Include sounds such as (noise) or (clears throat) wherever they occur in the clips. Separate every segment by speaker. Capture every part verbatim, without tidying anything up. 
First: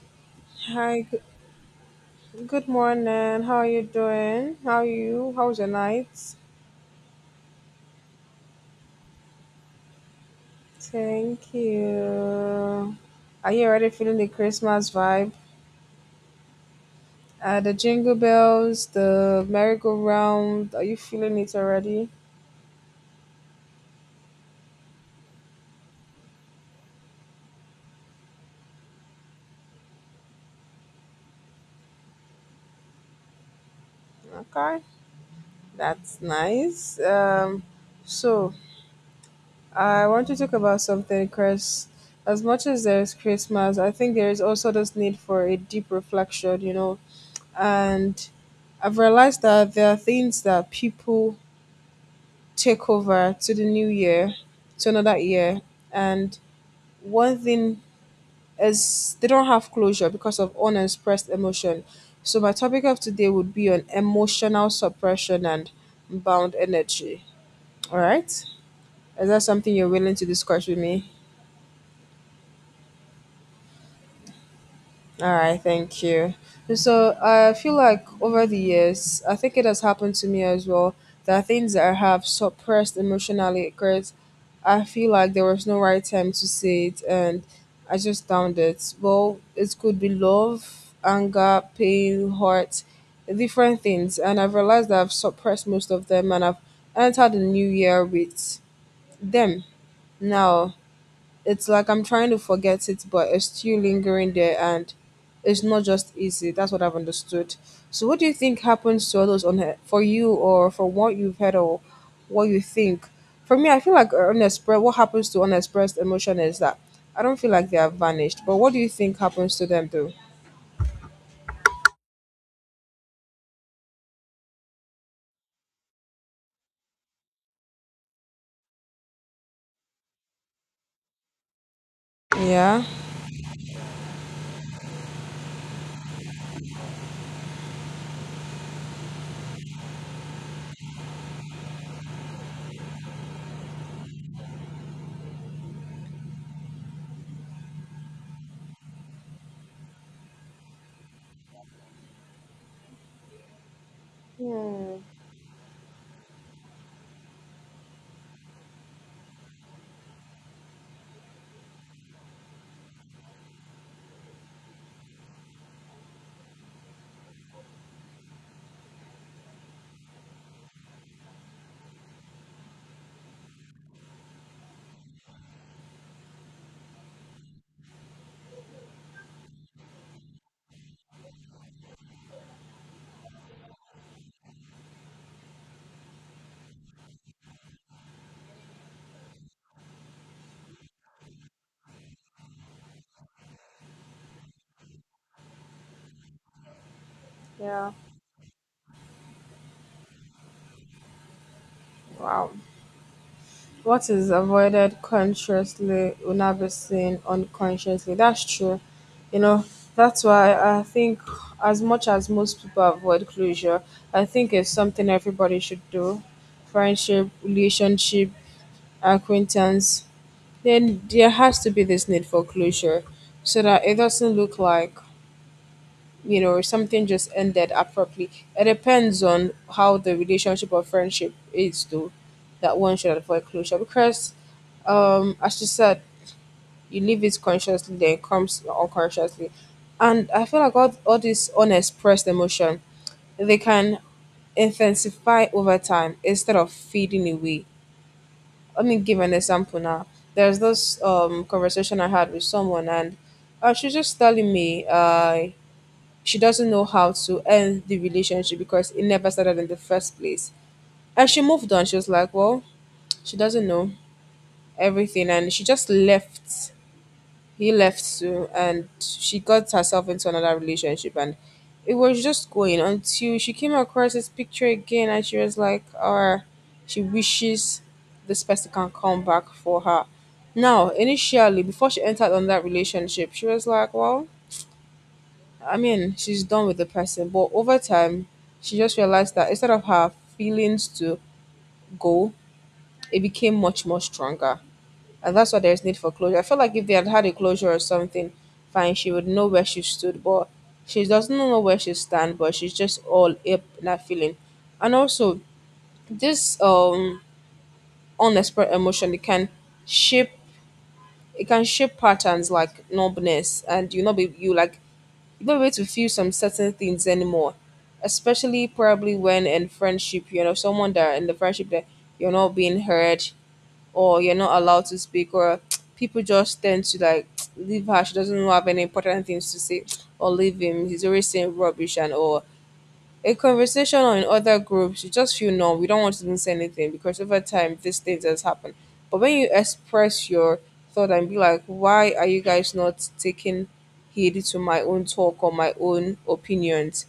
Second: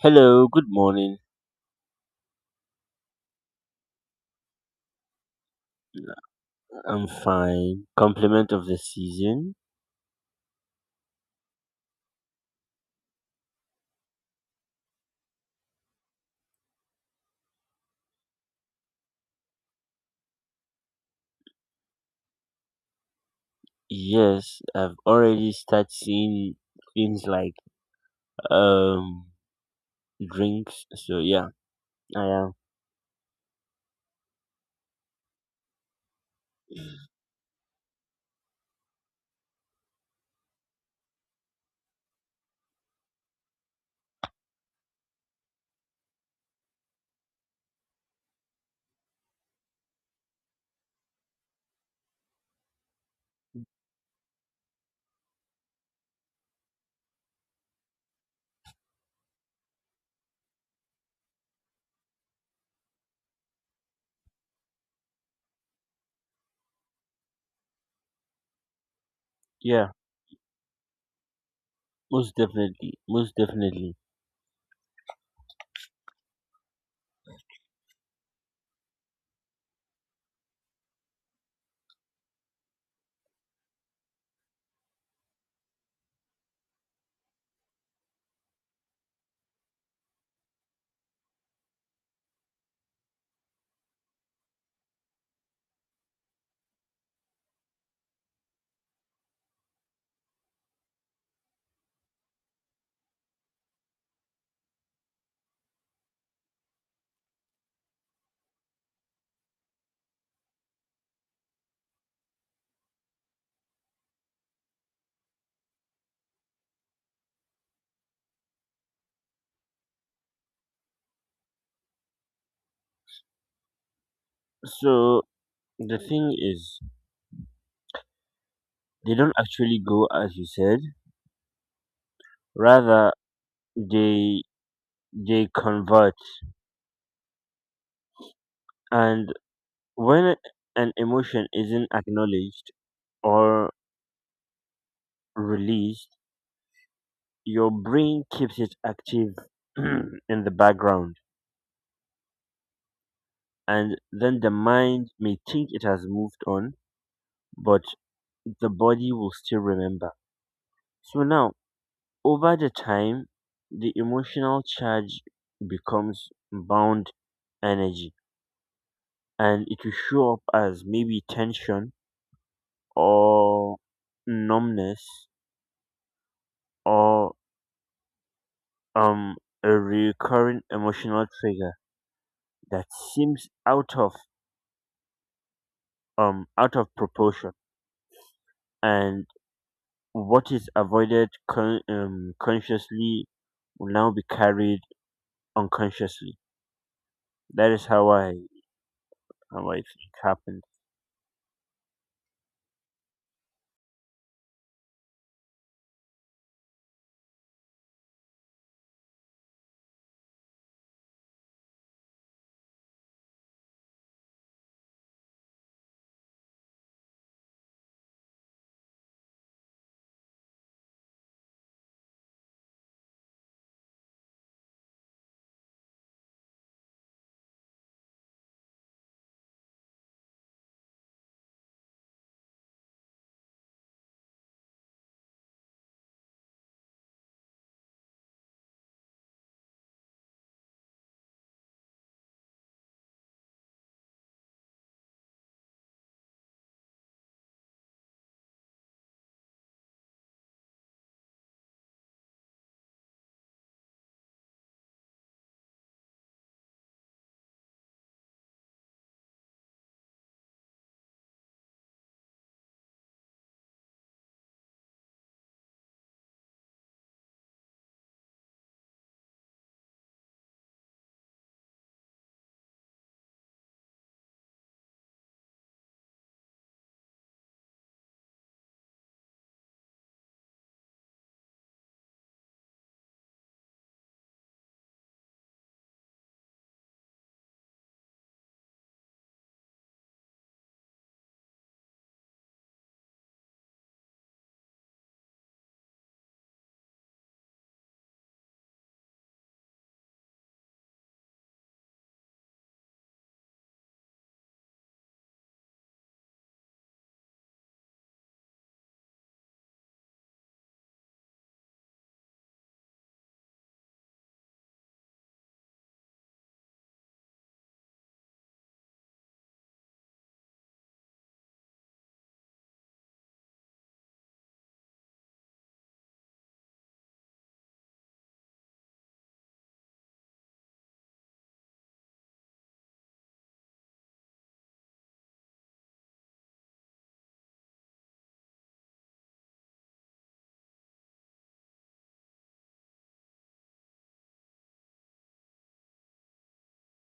Speaker 1: Hello, good
Speaker 2: Hi, g-
Speaker 1: morning.
Speaker 2: good morning. How are you doing? How are you? How's your night?
Speaker 1: I'm fine. Compliment of the season.
Speaker 2: Thank you. Are you already feeling the Christmas vibe? Uh, the jingle bells, the merry-go-round. Are you feeling it already?
Speaker 1: Yes, I've already started seeing things like um drinks. So yeah, I am.
Speaker 2: Okay, that's nice. Um, so I want to talk about something, Chris. As much as there is Christmas, I think there is also this need for a deep reflection, you know. And I've realized that there are things that people take over to the new year, to another year. And one thing is they don't have closure because of unexpressed emotion. So my topic of today would be on emotional suppression and bound energy. All right? Is that something you're
Speaker 1: Yeah,
Speaker 2: willing to discuss with me?
Speaker 1: most definitely, most definitely.
Speaker 2: All right, thank you. So I feel like over the years, I think it has happened to me as well. There are things that I have suppressed emotionally because I feel like there was no right time to say it and I just downed it. Well, it could be love, anger, pain, hurt, different things. And I've realized that I've suppressed most of them and I've entered the new year with them. Now it's like I'm trying to forget it, but it's still lingering there and it's not just easy. That's what I've understood. So what do you think happens to others on he- for you or for what you've heard or what you think? For me, I feel like unexpressed, what happens to unexpressed emotion is that I don't feel like they have vanished. But what do you think happens to them though?
Speaker 1: So the thing is, they don't actually go as you said.
Speaker 2: Yeah.
Speaker 1: Rather, they they convert. And when an emotion isn't acknowledged or released, your brain keeps it active (clears throat) in the background, and then the
Speaker 2: Hmm,
Speaker 1: mind may think it has moved on, but the body will still remember. So now, over the time, the emotional charge becomes bound energy, and it will show up as maybe tension or numbness or um a recurring emotional trigger that seems out of um out of proportion. And What is avoided con- um, consciously will now be carried unconsciously. That is
Speaker 2: yeah.
Speaker 1: how I how I think happened.
Speaker 2: Wow. What is avoided consciously will not be seen unconsciously. That's true. You know, that's why I think, as much as most people avoid closure, I think it's something everybody should do: friendship, relationship, acquaintance. Then there has to be this need for closure so that it doesn't look like, you know, something just ended abruptly. It depends on how the relationship or friendship is, though, that one should avoid closure because, um as you said, you leave it consciously then it comes unconsciously, and I feel like all, all this unexpressed emotion, they can intensify over time instead of fading away. Let me give an example now. There's this um conversation I had with someone, and uh, she's just telling me uh she doesn't know how to end the relationship because it never started in the first place. And she moved on. She was like, well, she doesn't know everything, and she just left. He left soon and she got herself into another relationship, and it was just going until she came across his picture again, and she was like, uh she wishes this person can come back for her. Now initially, before she entered on that relationship, she was like, well, I mean, she's done with the person, but over time she just realized that instead of her feelings to go, it became much more stronger. And that's why there's need for closure. I feel like if they had had a closure or something, fine, she would know where she stood, but she doesn't know where she stand, but she's just all up in that feeling. And also, this um unexpressed emotion, it can shape, it can shape patterns like numbness, and you not be you, like you don't be able to feel some certain things anymore, especially probably when in friendship, you know, someone that, in the friendship, that you're not being heard, or you're not allowed to speak, or people just tend to like, (tsk) leave her, she doesn't have any important things to say, or leave him, he's always saying rubbish and all. A conversation or in other groups, you just feel, no, we don't want to even say anything because over time these things has happened. But when you express your thought and be like, why are you guys not taking heed to my own talk or my own opinions?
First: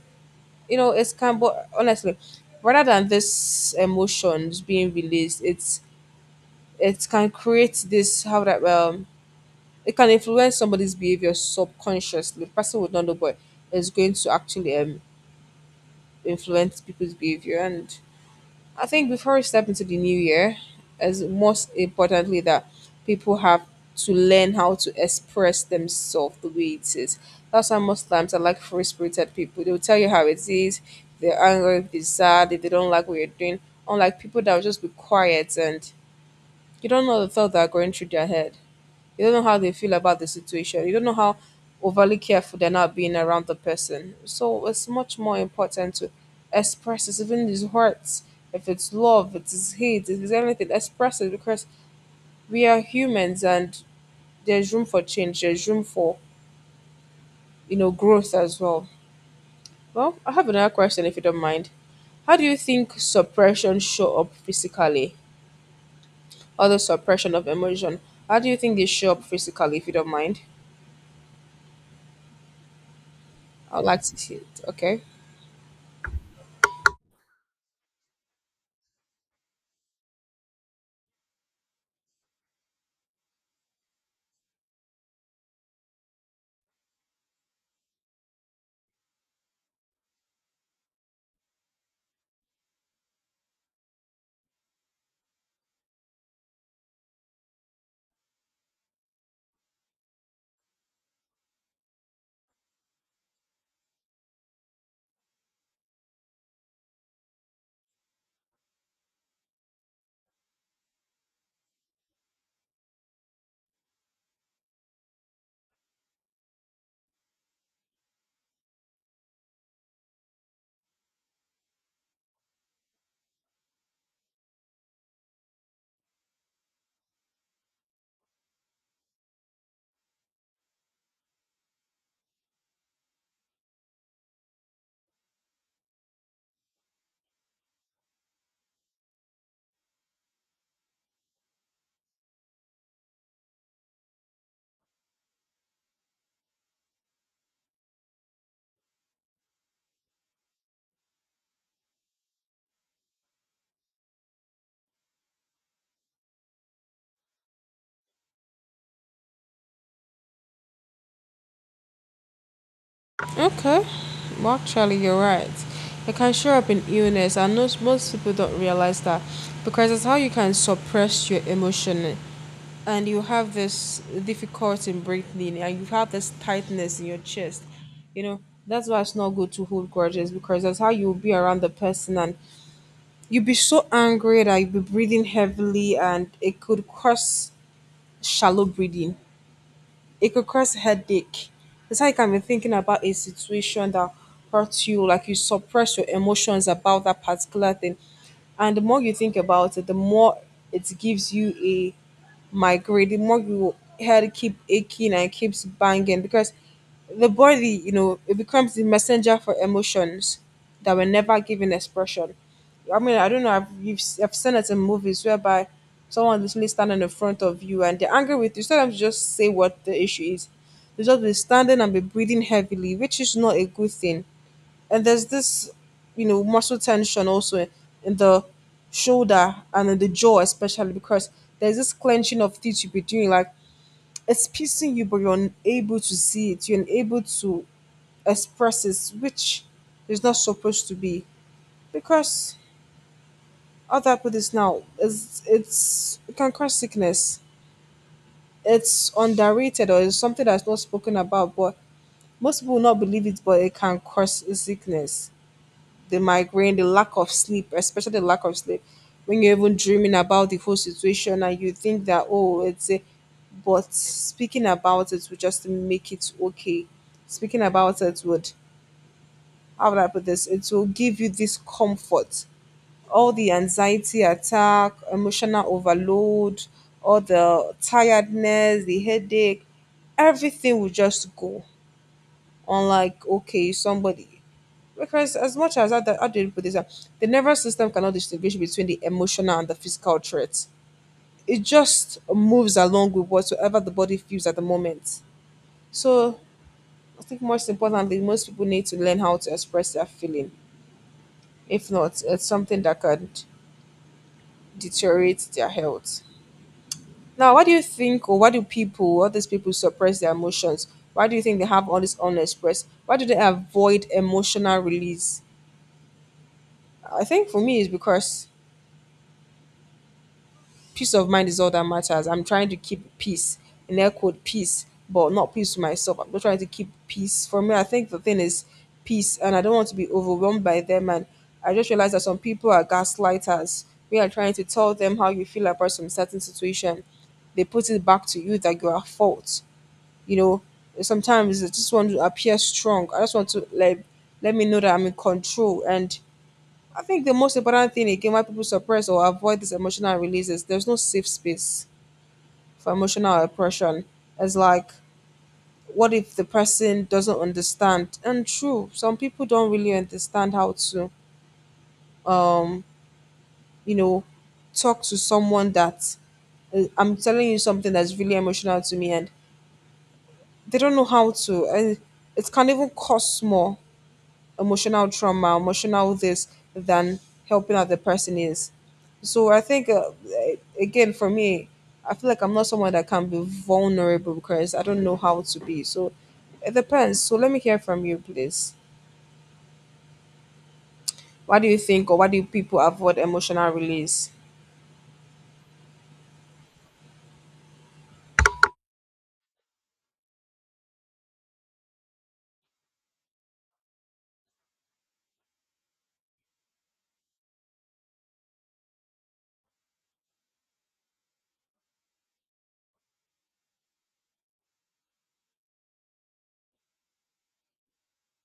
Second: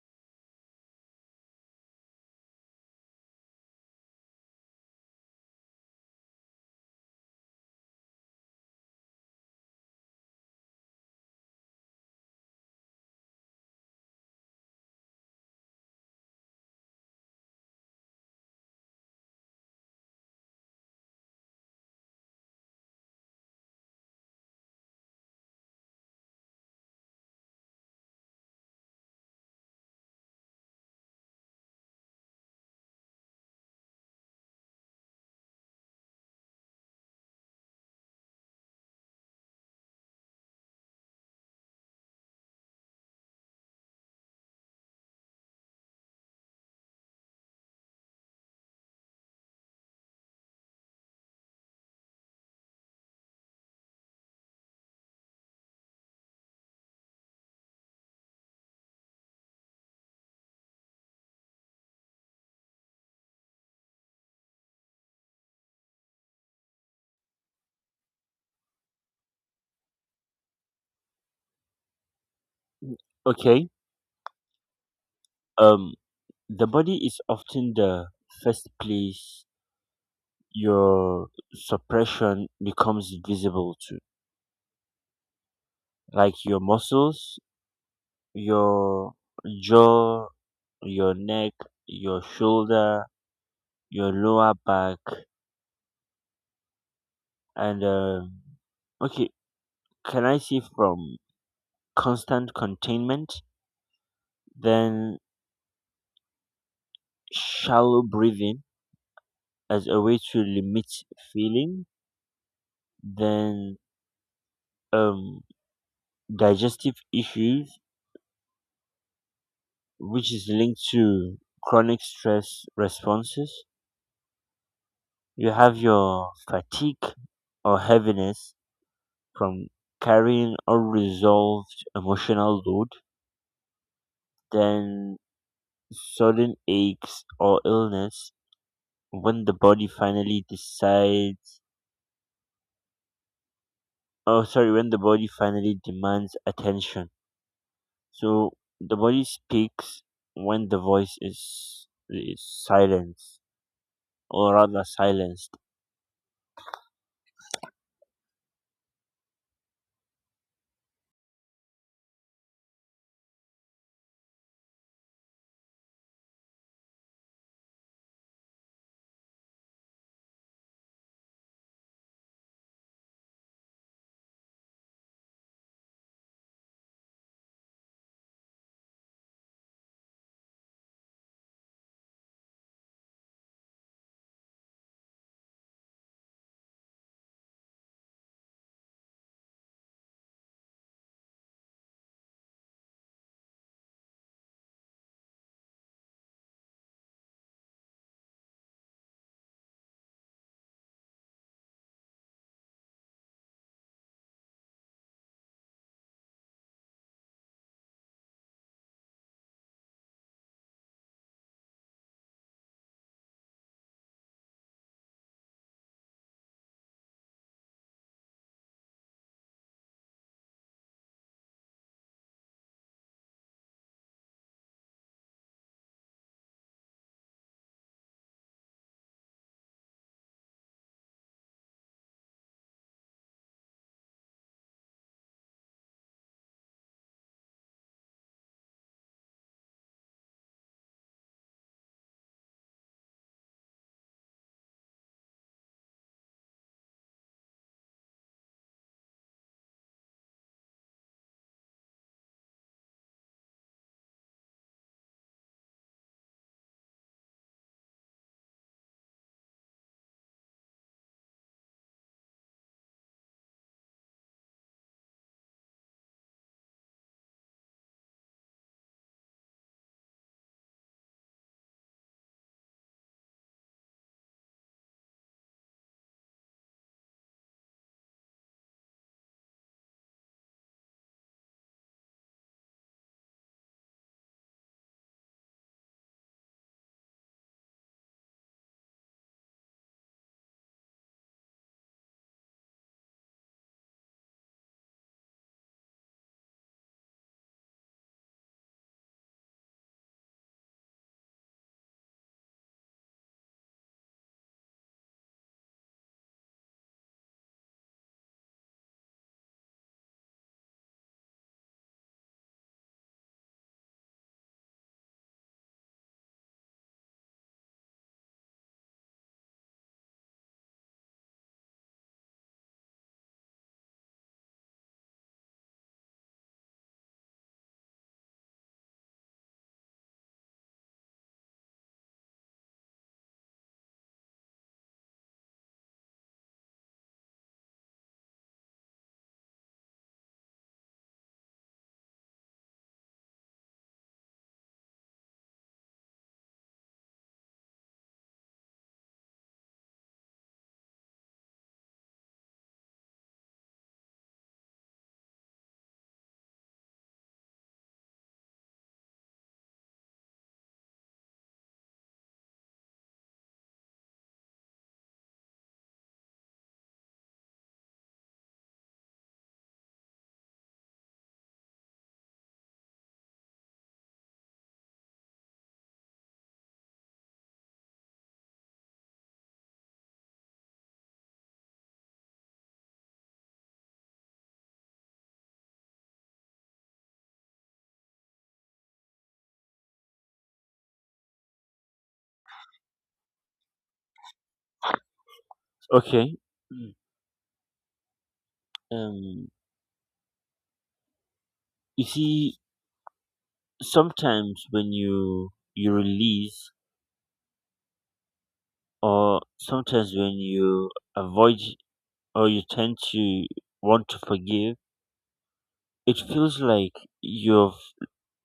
Speaker 2: You know, it's kind of, but honestly, rather than this emotions being released, it's, it can create this, how that, um it can influence somebody's behavior subconsciously. The person would not know, but it's going to actually, um influence people's behavior. And I think before we step into the new year, as most importantly, that people have to learn how to express themselves the way it is. That's why most times I like free spirited people. They'll tell you how it is, if they're angry, if they're sad, if they don't like what you're doing. Unlike people that will just be quiet and you don't know the thought that are going through their head. You don't know how they feel about the situation. You don't know how overly careful they're not being around the person. So it's much more important to express it, even his hurts. If it's love, if it's hate, if it's anything, express it because we are humans and there's room for change. There's room for, you know, growth as well. Well, I have another question if you don't mind. How do you think suppression show up physically? Or the suppression of emotion. How do you think they show up physically if you don't mind?
Speaker 1: Okay.
Speaker 2: I'd like to see it. Okay.
Speaker 1: Um, the body is often the first place your suppression becomes visible to, like your muscles, your jaw, your neck, your shoulder, your lower back, and um, okay. Can I say from constant containment? Then shallow breathing as a way to limit feeling, then um, digestive issues, which is linked to chronic stress responses. You have your fatigue or heaviness from carrying unresolved emotional load, then sudden aches or illness when the body finally decides, oh, sorry, when the body finally demands attention. So the body speaks when the voice is is silenced, or rather silenced.
Speaker 2: Okay. Well, actually, you're right. It can show up in illness, and most, most people don't realize that because it's how you can suppress your emotion. And you have this difficulty in breathing, and you have this tightness in your chest. You know, that's why it's not good to hold grudges, because that's how you'll be around the person, and you'll be so angry that you'll be breathing heavily, and it could cause shallow breathing, it could cause headache. It's like I can be thinking about a situation that hurts you, like you suppress your emotions about that particular thing. And the more you think about it, the more it gives you a migraine, the more your head keep aching and keeps banging because the body, you know, it becomes the messenger for emotions that were never given expression. I mean, I don't know. I've, you've, I've seen it in movies whereby someone literally standing in front of you and they're angry with you. Sometimes you just say what the issue is. They just be standing and be breathing heavily, which is not a good thing. And there's this, you know, muscle tension also in the shoulder and in the jaw, especially because there's this clenching of teeth you be doing. Like it's piecing you, but you're unable to see it. You're unable to expresses, which is not supposed to be, because how that put this now is, it's, it can cause sickness. It's underrated, or it's something that's not spoken about, but most people will not believe it, but it can cause sickness. The migraine, the lack of sleep, especially the lack of sleep when you're even dreaming about the whole situation, and you think that, oh, it's a, but speaking about it would just make it okay. Speaking about it would, how would I put this? It will give you this comfort. All the anxiety attack, emotional overload, all the tiredness, the headache, everything will just go. Unlike okay, somebody. Because as much as I, I did put this up, the nervous system cannot distinguish between the emotional and the physical threats. It just moves along with whatsoever the body feels at the moment. So I think most importantly, most people need to learn how to express their feeling. If not, it's something that could deteriorate their health. Now, what do you think, or why do people, all these people, suppress their emotions? Why do you think they have all this unexpressed? Why do they avoid emotional release? I think for me, it's because peace of mind is all that matters. I'm trying to keep peace, in air quote, peace, but not peace to myself. I'm not trying to keep peace. For me, I think the thing is peace, and I don't want to be overwhelmed by them. And I just realized that some people are gaslighters. We are trying to tell them how you feel about some certain situation. They put it back to you that you are at fault. You know, sometimes I just want to appear strong. I just want to like, let me know that I'm in control. And I think the most important thing again, why people suppress or avoid these emotional releases, there's no safe space for emotional oppression. It's like, what if the person doesn't understand? And true, some people don't really understand how to, um, you know, talk to someone that, uh, I'm telling you something that's really emotional to me, and they don't know how to, and it can even cost more emotional trauma, emotional this, than helping out the person is. So I think, uh, eh, again, for me, I feel like I'm not someone that can be vulnerable because I don't know how to be. So it depends. So let me hear from you, please. What do you think, or why do people avoid emotional release?
Speaker 1: Okay. Mm. Um. You see, sometimes when you you release, or sometimes when you avoid, or you tend to want to forgive, it feels like you've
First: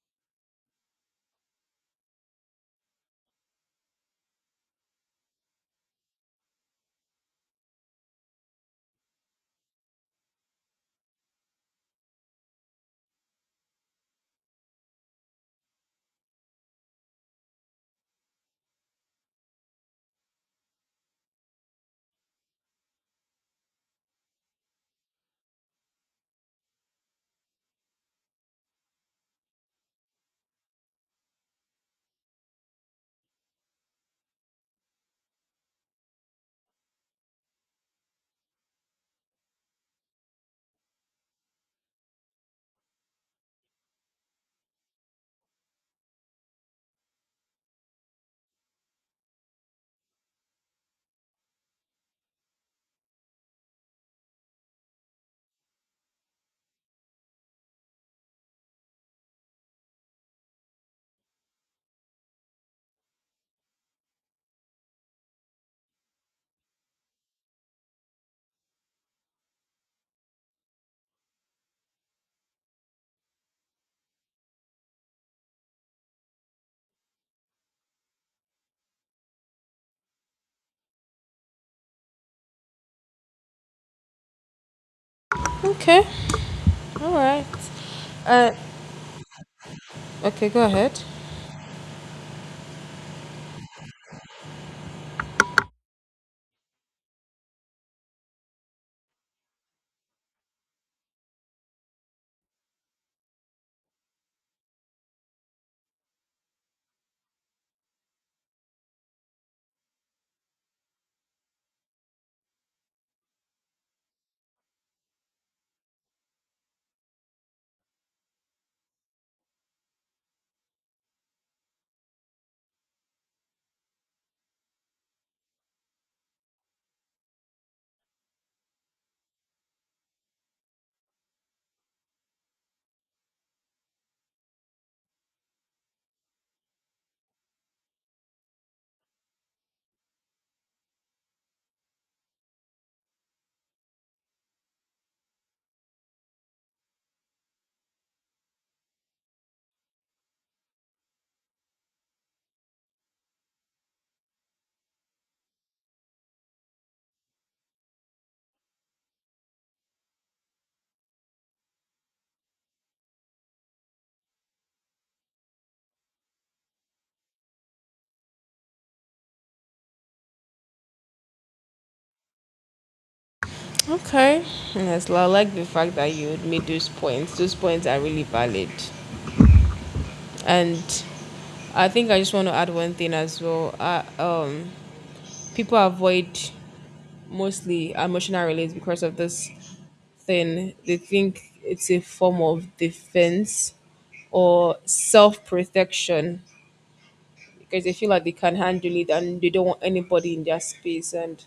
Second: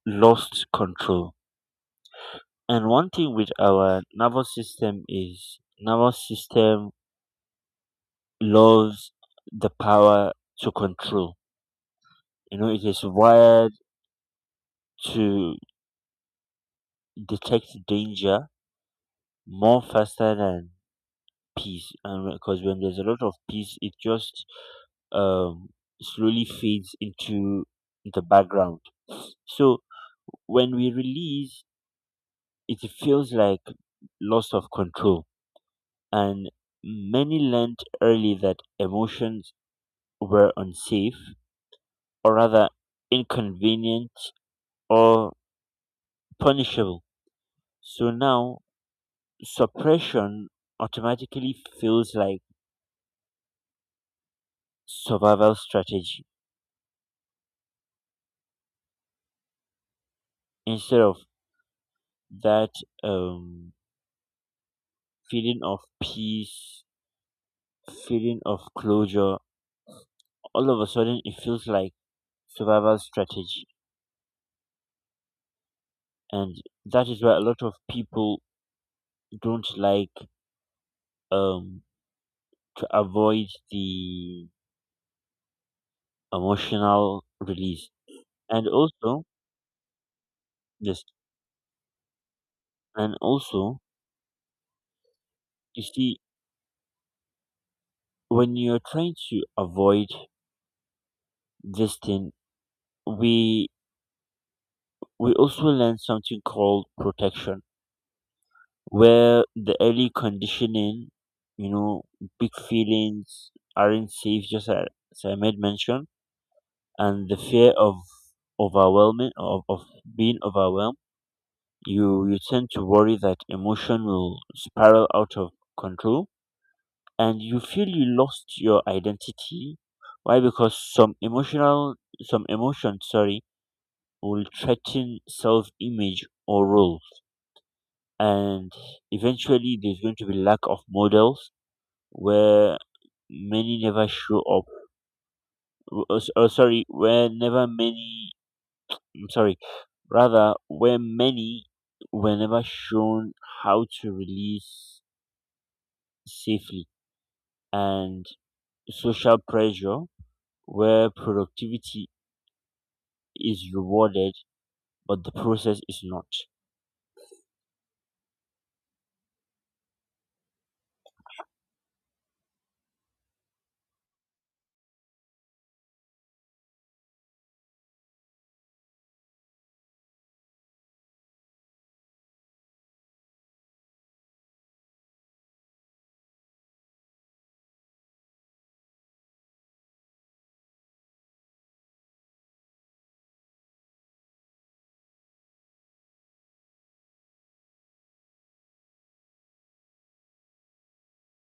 Speaker 1: lost control. And one thing with our nervous system is nervous system loves the power to control. You know, it is wired to detect danger more faster than peace. And because when there's a lot of peace, it just um, slowly fades into the background. So when we release, it feels like loss of control. And many learned early that emotions were unsafe, or rather inconvenient or punishable. So now suppression automatically feels like survival strategy instead of that um, feeling of peace, feeling of closure. All of a sudden, it feels like survival strategy, and that is why a lot of people don't like um, to avoid the
Speaker 2: Okay. All
Speaker 1: emotional
Speaker 2: right.
Speaker 1: release.
Speaker 2: Uh,
Speaker 1: And also,
Speaker 2: Okay, go ahead.
Speaker 1: yes, and also, you see, when you're trying to avoid this thing, we we also learn something called protection, where the early conditioning, you know, big feelings aren't safe, just as I made mention, and the fear of overwhelming of, of being overwhelmed. You you tend to worry that emotion will spiral out of control, and you feel you lost your identity. Why? Because some emotional some emotions sorry will threaten self image or role. And eventually there's going to be lack of models, where many never show up w- uh, s- uh, sorry where never many I'm sorry rather where many were never shown how to release safely. And social pressure, where productivity is rewarded but the process is not.
Speaker 2: Okay. Yes, I like the fact that you made those points. Those points are really valid, and I think I just want to add one thing as well. Uh, um, people avoid mostly emotional release because of this thing. They think it's a form of defense or self protection because they feel like they can handle it and they don't want anybody in their space. And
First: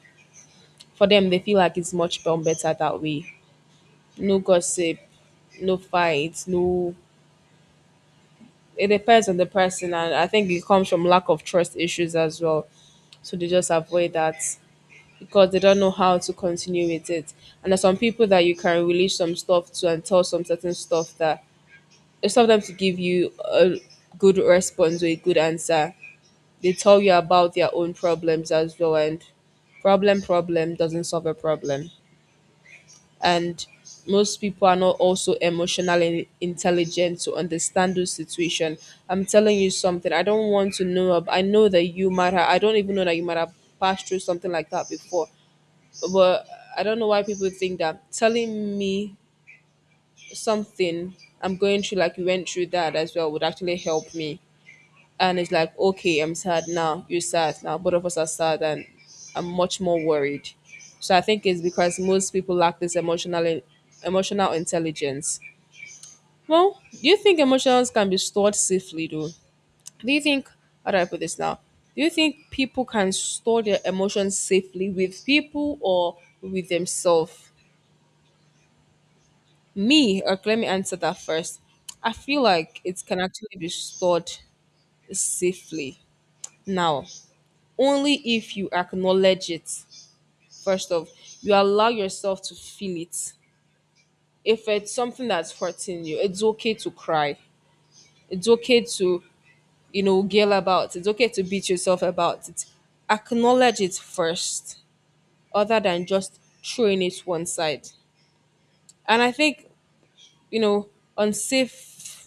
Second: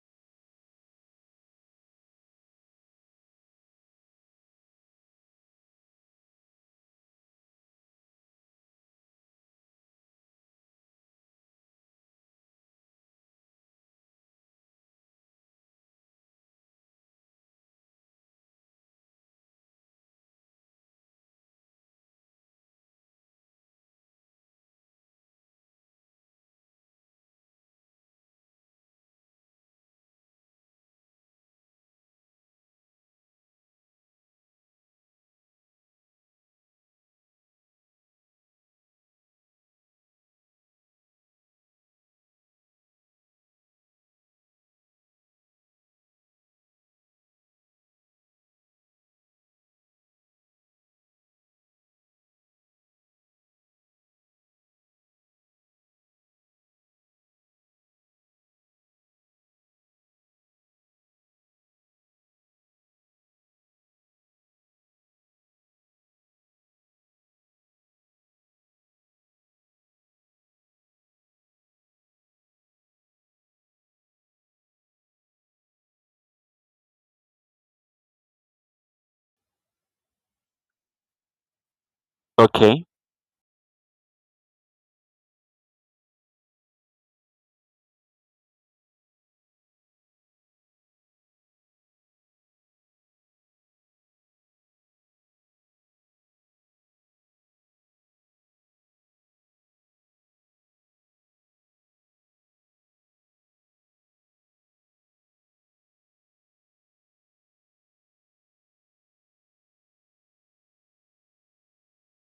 Speaker 2: for them, they feel like it's much more better that way. No gossip, no fights, no. It depends on the person, and I think it comes from lack of trust issues as well, so they just avoid that because they don't know how to continue with it. And there's some people that you can relate some stuff to and tell some certain stuff that instead of them to give you a good response or a good answer, they tell you about their own problems as well. And problem, problem doesn't solve a problem. And most people are not also emotionally intelligent to understand those situation. I'm telling you something. I don't want to know. Ab- I know that you might have. I don't even know that you might have passed through something like that before, but I don't know why people think that telling me something I'm going through, like you went through that as well, would actually help me. And it's like, okay, I'm sad now, you're sad now, both of us are sad, and I'm much more worried. So I think it's because most people lack this emotional emotional intelligence. Well, do you think emotions can be stored safely though? Do you think, how do I put this now? Do you think people can store their emotions safely with people or with themselves? Me, or let me answer that first. I feel like
Speaker 1: Okay.
Speaker 2: it can actually be stored safely now, only if you acknowledge it. First of, you allow yourself to feel it. If it's something that's hurting you, it's okay to cry. It's okay to, you know, yell about. It's okay to beat yourself about it. Acknowledge it first, other than just throwing it one side. And I think, you know, unsafe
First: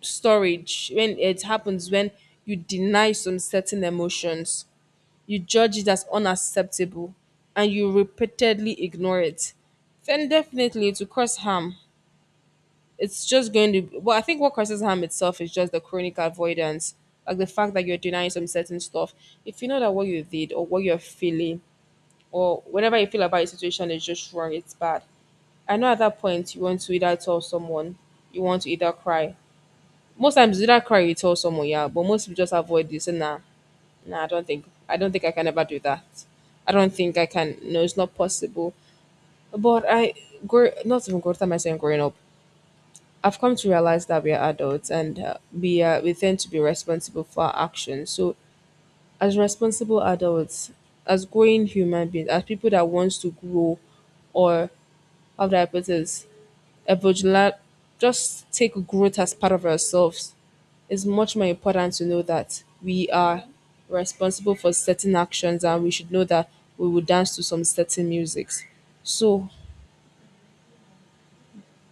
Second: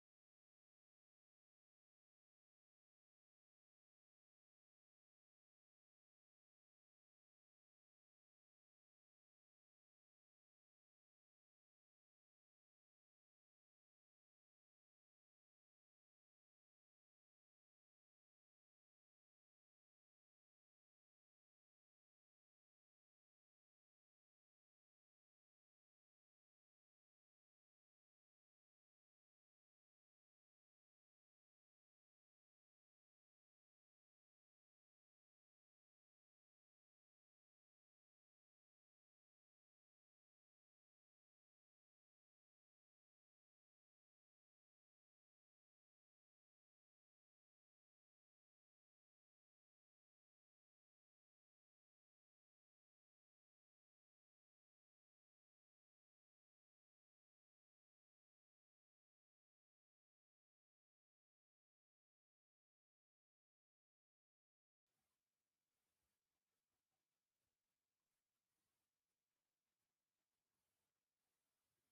Speaker 2: storage when it happens when you deny some certain emotions, you judge it as unacceptable, and you repeatedly ignore it, then definitely to cause harm. It's just going to, well, I think what causes harm itself is just the chronic avoidance, like the fact that you're denying some certain stuff. If you know that what you did or what you're feeling or whatever you feel about a situation is just wrong, it's bad. I know at that point you want to either tell someone, you want to either cry. Most times, it's either cry or you tell someone, yeah. But most people just avoid this. And nah, nah, I don't think, I don't think I can ever do that. I don't think I can. No, it's not possible. But I, grow, not even growth time. I saying growing up, I've come to realize that we are adults and uh, we uh, we tend to be responsible for our actions. So as responsible adults, as growing human beings, as people that wants to grow, or how do I put this? Evolutionary, just take growth as part of ourselves. It's much more important to know that we are responsible for certain actions and we should know that we will dance to some certain musics. So